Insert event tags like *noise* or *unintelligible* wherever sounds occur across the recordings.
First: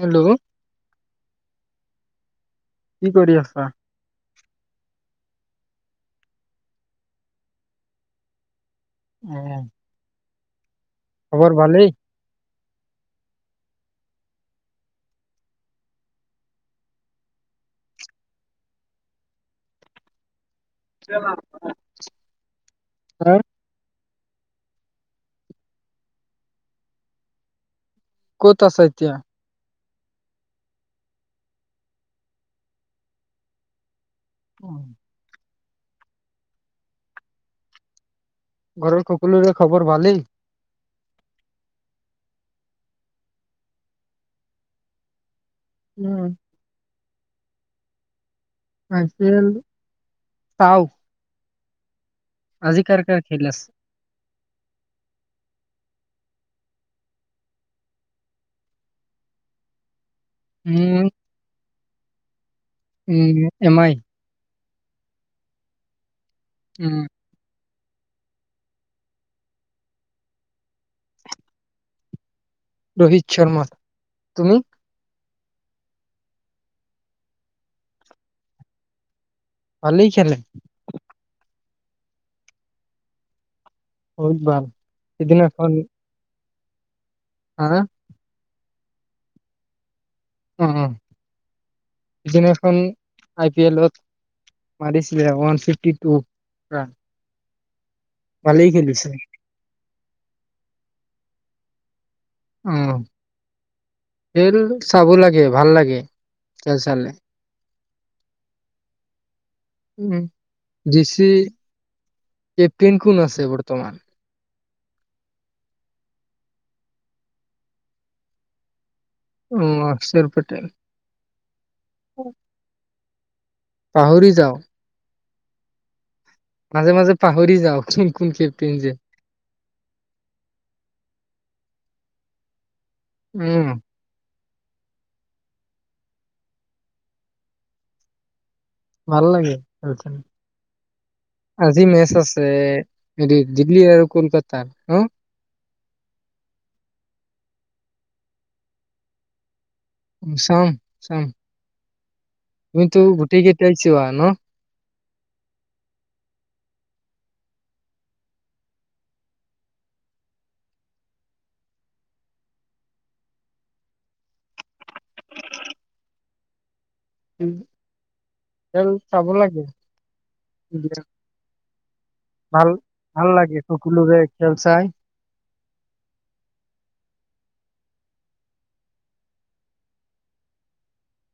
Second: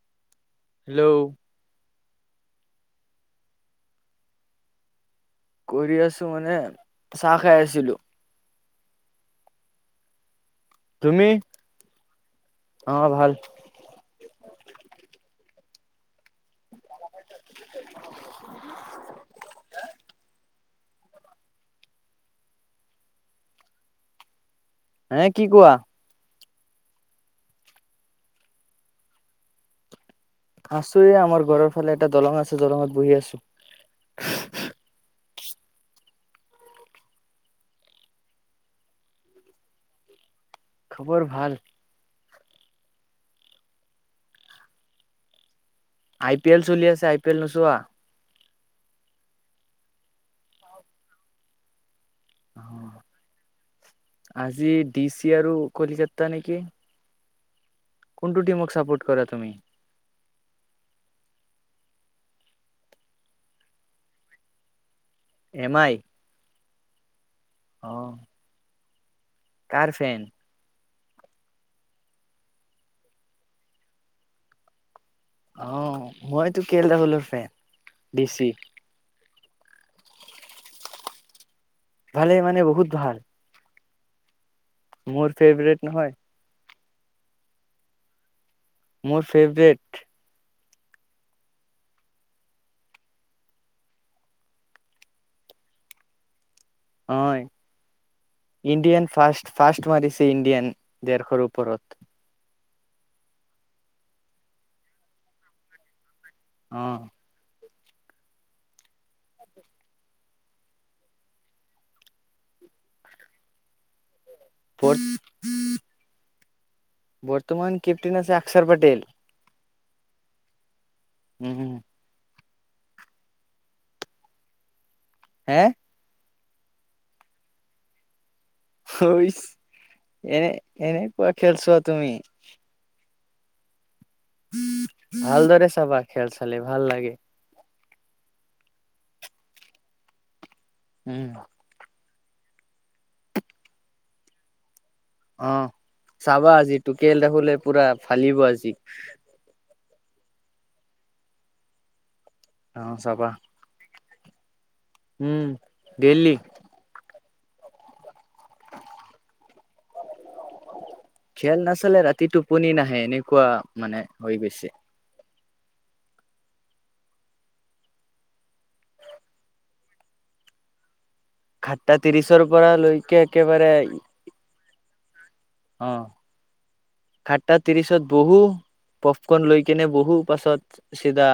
Hello hello কি কৰি আছা কৰি আছো মানে চাহ খাই আছিলো উম তুমি? খবৰ ভালেই অ ভাল *inaudible* হুম হে কি কোৱা ক'ত আছা এতিয়া আছো এই আমাৰ ঘৰৰ ফালে এটা দলং আছে দলঙত বহি আছো উ ঘৰৰ সকলোৰে খবৰ ভালেই খবৰ ভাল উম আই পি এল চলি আছে আই আই পেল নছোোৱা আই পি এল চাও আজি কাৰ কাৰ খেল আছে আজি ডিচি আৰু কলিকতা নেকি কোনটো টিমক ছাপোৰ্ট কৰাা তুমি ঊ উ এমাই এমাই উম অহ কাৰ ফ্ৰেইদ ৰোহিত শৰ্মা তুমি অ মইতো কে এল হলো ফ্ৰেদ ডিচি ভাই খেলে ভালে মানে বহুত ভাল বওত ভাল মোৰ সিদিনাখন ফেভট নহয় হা মোৰ ফেভৰেট উ সিদিখন আই পি এলত মাৰিছিলে ওৱান ফিফটি টু ৰান। হয় ভালেই ইণ্ডিয়ান খেলিছে। ফাৰ্ষ্ট ফাষ্ট ৱাদি ইণ্ডিয়ান ডেৰশৰ ওপৰত উ খেল চাব লাগে ভাল লাগে অ খেলচালে উম জিষি এ কেপ্টেন কোন আছে বৰ্তমান *unintelligible* বৰ্তমান কেপ্টেন আছে আকসৰ পটেল অ অক্ষৰ পটেেল উম হু *unintelligible* পাহৰি যাওঁ হে মাজে মাজে পাহৰি যাওঁ কোন কোন খেল *unintelligible* এনে এনেকুৱা খেলছোৱা তুমি উম ভালদৰে চাবা খেল চালে ভাল লাগে ভাল লাগে খেল উম আজি মেছ আছে হৰি দিল্লী আৰু কলকাতাৰ হ অ চাবা আজি টোকেেল দেখলে পুৰা ফালিব আজি উ চাম-চাম অ তুমি তো চাবা গুটেই ঘতিয়া শিৱা হ ন উম দেললি খেল নাচালে ৰাতিটো পনি নাহে এনেকুৱা মানে হৈ গৈছে। উ চাব লাগে। খাট্টা ত্ৰিশৰ ভাল পৰা লৈকে ভাল লাগে একেবাৰে সকলোৰে খেল চাই। অ সাতটা ত্ৰিশত বহো পপকন লৈ কেনে বহো পাছত চিধা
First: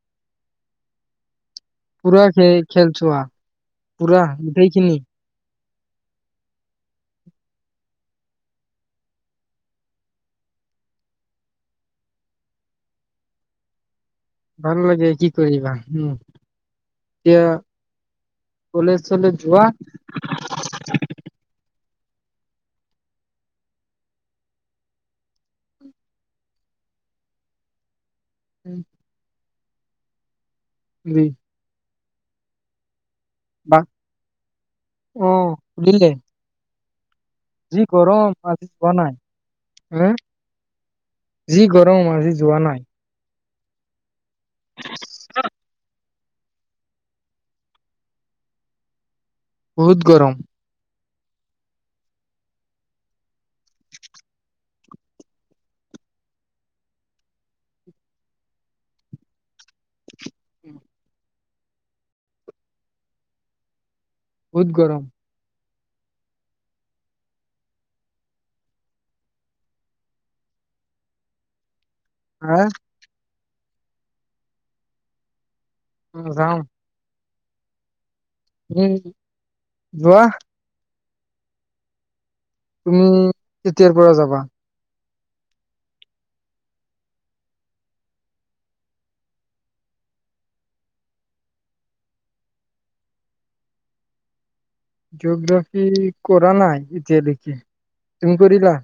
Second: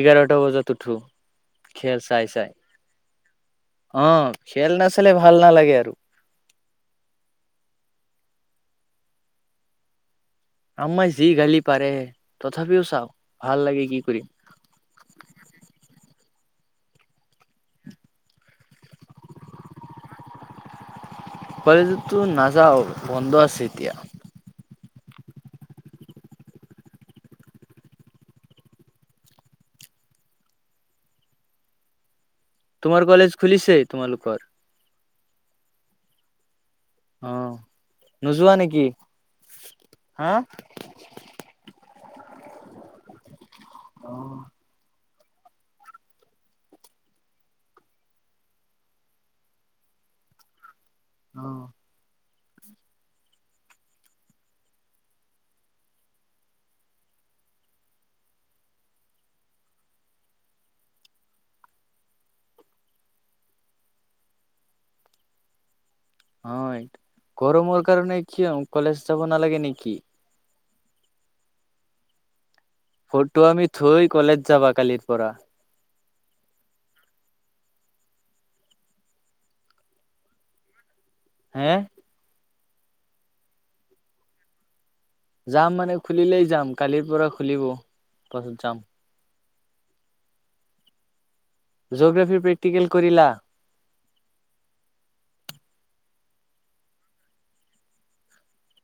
এঘাৰটা বজাত উঠো খেল পুৰা চাই খে চাই খেল চোৱা অ পুৰা খেল গোটেইখিনি। নাচালে ভাল নালাগে আৰু *inaudible* আমাই যি গালি পাৰে তথাপিও চাও ভাল লাগে কি কৰিম। ভাল লাগে কি কৰিবা উম এতিয়া কলেজ চলে যোৱা কলেজো নাযাওঁ বন্ধ আছে এতিয়া উম উ তোমাৰ কলেজ খুলিছে তোমালোকৰ অ সুধিল দে অ যি গৰম নোযোৱা আজি নেকি পোৱা নাই হ হা যি গৰম মজি যোৱা নাই। অহ অ বহুত গৰম আহ উম বহুত গৰম অইত গৰমৰ কাৰণে কি অ কলেজ যাব নালাগে নেকি? হা তটো আমি থৈ কলেজ যাবা কালিৰ পৰা উম যাও যোৱা হে তুমি তেতিয়াৰ পৰা যাবা যাম মানে খুলিলেই যাম কালিৰ পৰা খুলিব পাছত যাম জ'গ্ৰাফি প্ৰেক্টিকেল কৰিলা জগ্ৰাফিৰ কৰা নাই এতিয়ালৈকে তুমি কৰিলা।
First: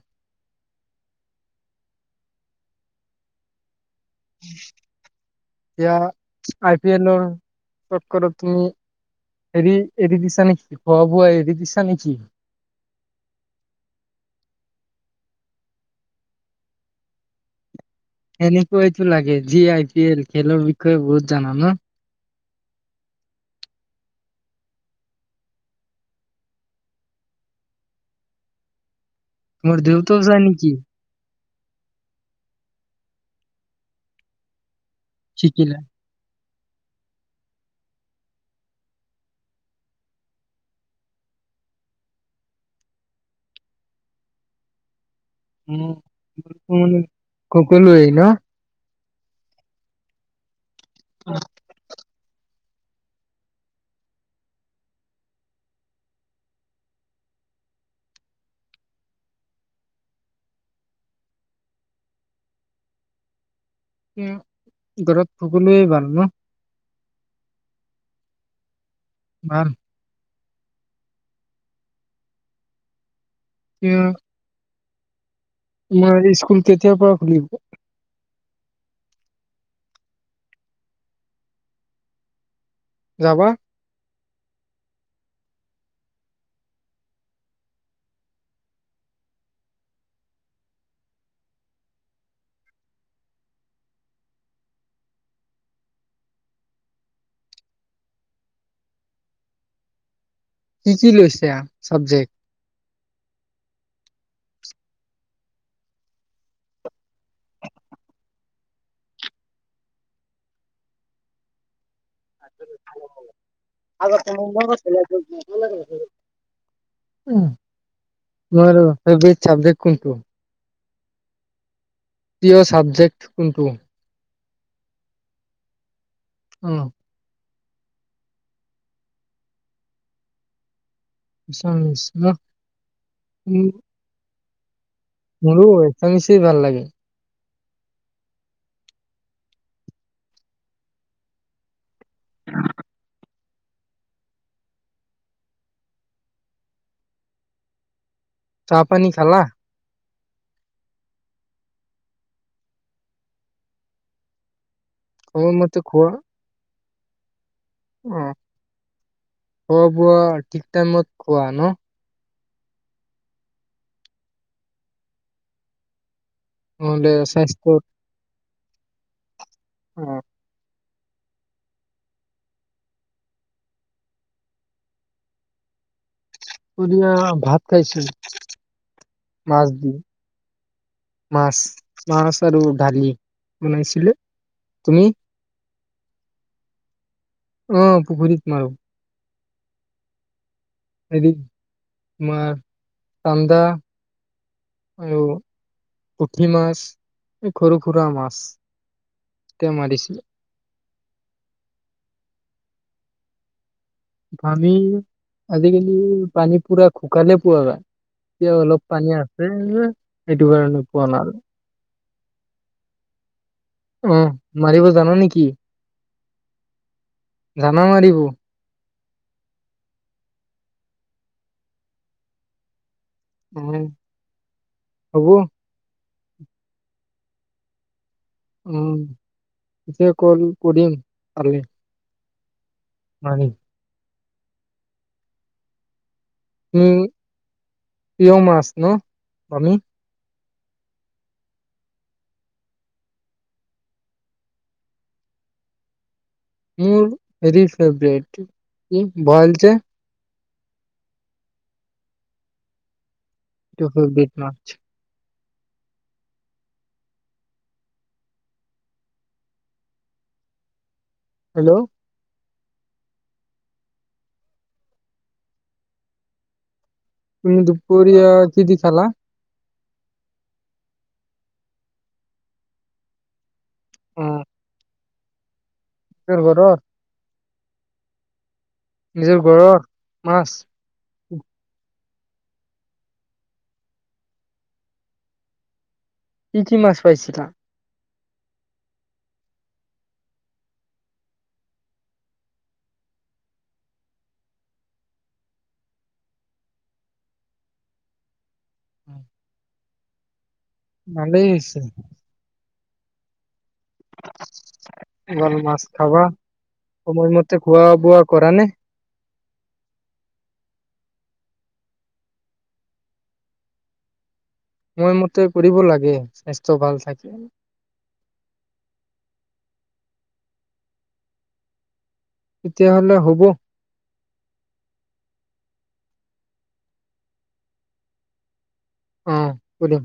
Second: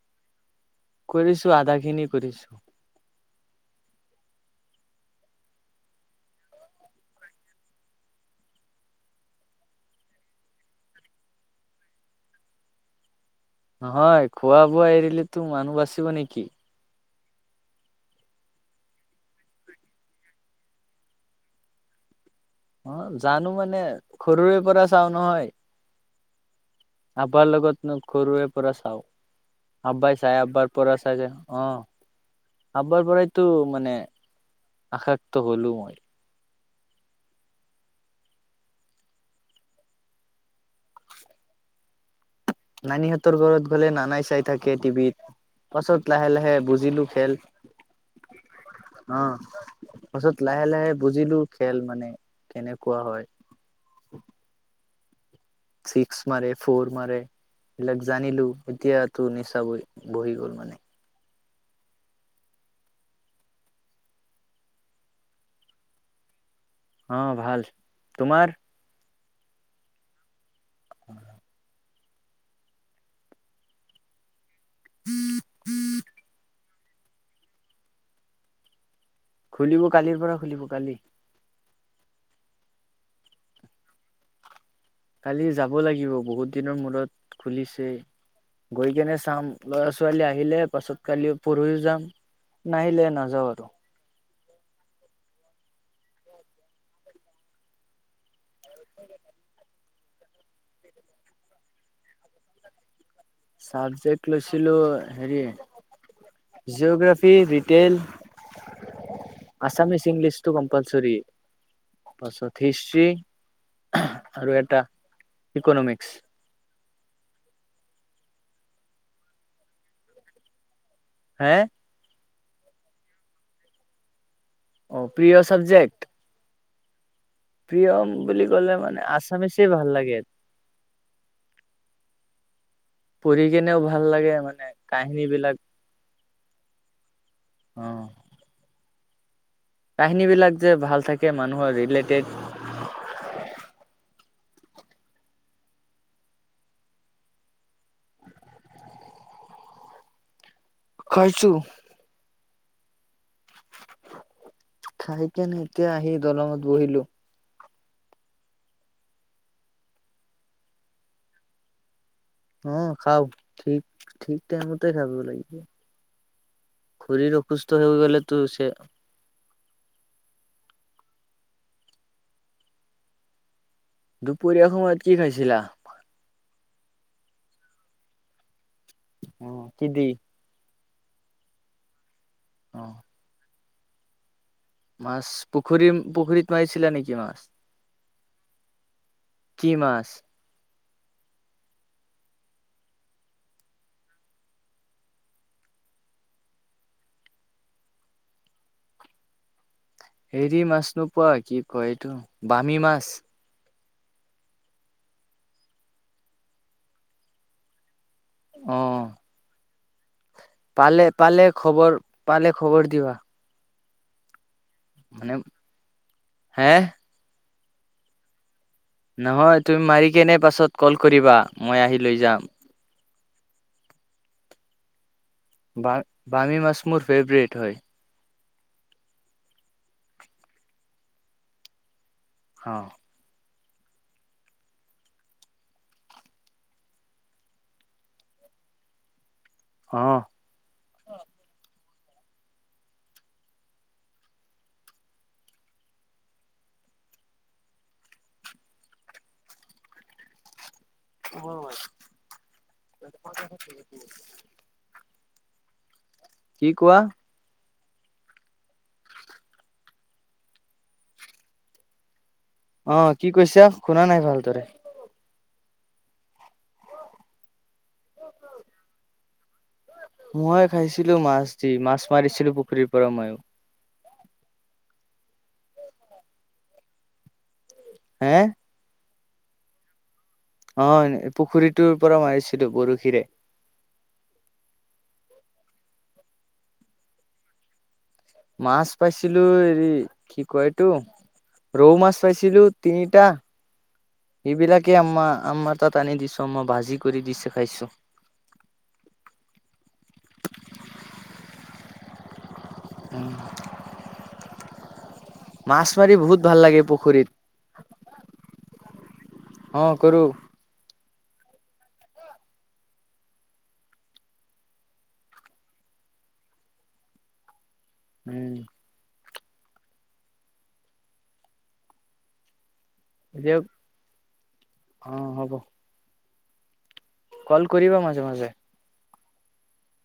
কৰিছো আধা খিনি কৰিছো। এতিয়া আই পি এলৰ তৎকত তুমি হেৰি এৰি দিছা নেকি খোৱা বোৱা এৰি দিছা নেকি নহয় খোৱা বোৱা এৰিলে তো মানুহ বাচিব নেকি। সেনেকুৱাইটো লাগে যি আই পি এল খেলৰ বিষয়ে বহুত জানা ন অ জানো মানে সৰুৰে পৰা চাও নহয় আবাৰ লগত সৰুৰে পৰা চাও। তোমাৰ আব্বাই দেউতাও চাই যায় আব্বাৰ নেকি পৰা চাই যে অ আব্বাৰ পৰাইতো মানে আশেপটো হ'লোও শিকিলা মই নানীহঁতৰ ঘৰত গ'লে নানাই চাই থাকে টিভিত উ পাছত লাহে লাহে মান বুজিলো খেল সকলোৱেই ন অ পাছত লাহে-লাহে বুজিলো খেল মানে কেনেকুৱা হয়। ছিক্স মাৰে ফৰ মাৰে এইবিলাক জানিলো এতিয়াতো নিচা বহ বহি গ'ল মানে উম ঘৰত ফুগলে ভাল ন? অ ভাল তোমাৰ। বান *unintelligible* উম *unintelligible* মই এৰি স্কুল কেতিয়াৰ পৰা খুলিব খুলিব কালিৰ পৰা খুলিব কালি যাবা কালি যাব লাগিব বহুত দিনৰ মূৰত খুলিছে গৈ কেনে চাম লৰা ছোৱালী আহিলে পাছত কালি পৰহিও যাম নাহিলে নাযাওঁ আৰু *unintelligible* কি কি লৈছা চাবজেক্ট চাবজেক্ লৈছিলো হেৰি জগ্ৰাফি, ৰিটেইল, আছামিচ, ইংলিছটো কম্পালচৰি পাছত হিষ্ট্ৰি আৰু এটা ইকনমিক্স উম তোমাৰ *unintelligible* চাবজেক্ট কোনটো? হে প্ৰিয় ছাবজেক্ট কোনটো? অ প্ৰিয় চাবজেক্ট? অ প্ৰিয়ম বুলি ক'লে মানে আছামিছে ভাল লাগে। আছামিজ ন পঢ় উম, কেনেও ভাল লাগে মা মোৰো একামিশেই ভাল লাগে। অ কাহিনী বিলাক যে ভাল থাকে মানুহৰ ৰিলেট তে চাহ পানী খালালা খৰ্ছো খাই কেনে সময়মতে এতিয়া খোৱা আহি দলঙত বহিলো অ খোৱা বোৱা ঠিক টাইমত খোৱা ন অ খাও ঠিক-ঠিক টাইমতেই খাব লাগিব। অলে সংস্ক ইটো হৈছে অ। দুপৰীয়া সমত কি খাইছিলা। পুডিং আৰু ভাত খাইছিলোঁ। অ', কি দি। মাছ মাছ আৰু অ ডালি বনাইছিলে। তুমি মাছ পু পুখুৰীম-পুখুৰীত মাৰিছিলা, নেকি মা অ', পুখুৰীত মাৰো। কি মাছ। হেৰি, তোমাৰ চান্দা আৰু পুঠি মাছ, সৰু-সুৰা মাছ মাৰিছিলো হেৰি, মাছ নোপোৱা। কি কয় ইটো বামী মাছ। বামী, আজিকালি পানী পুৰা শুকালে পুৰা। এতিয়া অলপ পানী আছে। এ পালে-পালে খবৰ পালে খবৰ দিবা। উম। মাৰিব জানা মানে নেকি। হে জানা মাৰিব। নহয়, তুমি মাৰি কেনে পাছত কল কৰিবা। মই আহি লৈ যাম। উম, হ'ব। বা-বামী মাছ মোৰ ফেভৰেট হয়। উম, পিছে কল কৰিম কালি। অ। উম। উ, প্ৰিয় মাছ ন বামী। অ। মোৰ হেৰি ফেভৰেট, এ বৰাইল যে। হয়। এইটো *unintelligible* কি কোৱা। হেল্ল। অ', কি কৈছা, শুনা নাই ভালদৰে। তুমি, দুপৰীয়া কি দি খালা। ময়, খাইছিলোঁ মাছ দি। মাছ মাৰিছিলোঁ পুখুৰীৰ পৰা ম‌ইয়ো। অ। তোৰ ঘৰৰ হে নিজৰ ঘৰৰ মাছ অ পুখুৰীটোৰ পৰা মাৰিছিলোঁ বৰশীৰে কি কি মাছ পাইছিলা? মাছ পাইছিলোঁ হেৰি কি কয়, এইটো ৰৌ মাছ পাইছিলো তিনিটা। এইবিলাকে আমা আমাৰ তাত আনি দিছোঁ মোক ভাজি কৰি দিছে, খাইছোঁ। ভালেই হৈছে। *unintelligible* এইবাৰ মাছ মাৰি খাবা? বহুত ভাল লাগে পুখুৰীত সময়মতে খোৱা বোৱা কৰা নে? অ কৰো সময়মতে কৰিব লাগে, স্বাস্থ্য ভাল থাকে। উম তেতিয়াহ'লে হ'ব। দিয়ক অ হ'ব কল কৰিবা মাজে মাজে। অ হ'ব দিয়ক।